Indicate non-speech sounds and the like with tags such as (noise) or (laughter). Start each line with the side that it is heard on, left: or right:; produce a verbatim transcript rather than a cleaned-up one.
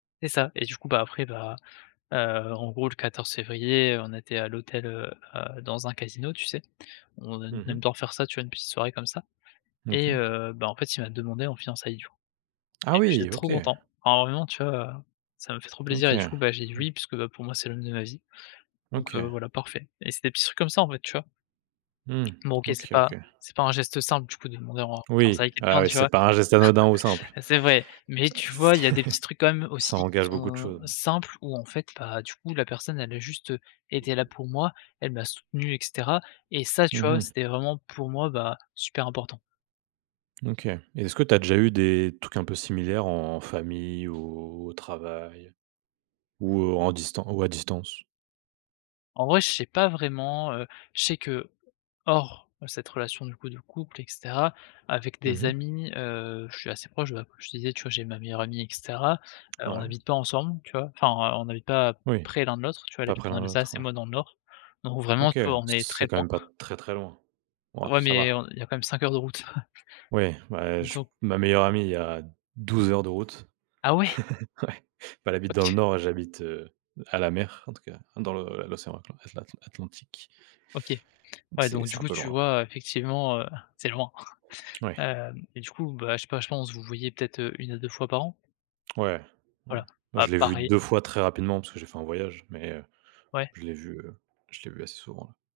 left: C'est ça et du coup bah, après bah heu, en gros, le quatorze février on était à l'hôtel, heu, à dans un casino tu sais, on ai
right: Mmh
left: aime
right: mh.
left: bien faire ça, tu vois? Une petite soirée comme ça et
right: OK.
left: heu, bah, en fait il m'a demandé en fiançailles du coup, et
right: Ah
left: j'étais
right: oui!
left: trop
right: OK.
left: content, énormément tu vois? Heu, ça m'a fait trop plaisir
right: OK,
left: et du
right: ouais.
left: coup bah, j'ai dit: «Oui» puisque bah pour moi, c'est l'homme de ma vie, donc heu,
right: OK.
left: voilà, parfait, et c'est des petits trucs comme ça en fait tu vois?
right: Mmh,
left: Bon, OK, c'est
right: OK,
left: pas
right: OK.
left: c'est pas un geste simple, du coup, de demander en
right: Oui.
left: fiançailles
right: Ah
left: quelqu'un,
right: oui
left: tu
right: c'est
left: vois?
right: pas un geste anodin ou simple,
left: (chuckles) C'est vrai, mais tu vois? Il
right: c'est
left: y a des petits trucs, quand même,
right: ça
left: aussi, qui
right: engage beaucoup de
left: sont
right: choses, oui.
left: simples, où en fait, bah, du coup, la personne, elle a juste été là pour moi, elle m'a soutenu, et cetera, et ça, tu
right: Mmh
left: vois?
right: mh.
left: C'était vraiment, pour moi, bah, super important.
right: OK, et est-ce que tu as déjà eu des trucs un peu similaires en famille, ou au travail, ou en distan ou à distance?
left: En vrai, je sais pas vraiment, heu, je sais que hors cette relation du coup de couple et cetera, avec
right: Mmh
left: des
right: mh.
left: amis, heu, je suis assez proche bah comme je te disais tu vois? J'ai ma meilleure amie et cetera, heu, on
right: Ouais.
left: n'habite pas ensemble tu vois? Enfin on on habite pas
right: Oui.
left: près l'un de l'autre, tu vois? Elle
right: Pas
left: habite
right: près
left: en
right: l'un de l'autre,
left: Alsace et
right: ouais.
left: moi dans le Nord, donc vraiment
right: OK,
left: tu vois? On est très
right: c'est quand
left: loin.
right: même pas très, très loin. Ouah,
left: Ouais,
right: ça
left: mais
right: va.
left: on il y a quand même cinq heures de route. (chuckles)
right: Oui, bah je
left: Do
right: ma meilleure amie il y a douze heures de route.
left: Ah, ouais!
right: (chuckles) Ouais, bah, elle habite dans le
left: OK.
right: Nord, j'habite, heu, à la mer en tout cas, dans l'o l'océan atl atlan atlan Atlantique.
left: OK,
right: Donc,
left: ouais,
right: c'est
left: donc
right: c'est
left: du
right: un
left: coup
right: peu
left: tu
right: loin, ouais.
left: vois? Heu, effectivement, heu, c'est loin. (chuckles)
right: Ouais.
left: Heu, et du coup bah, je sais pas, je pense vous vous voyez peut-être une à deux fois par an?
right: Ouais, ouais.
left: Voilà,
right: Bah,
left: bah,
right: je l'ai vue
left: pareil.
right: deux fois très rapidement parce que j'ai fait un voyage, mais heu,
left: Ouais.
right: je l'ai vu, heu, je l'ai vue assez souvent ouais.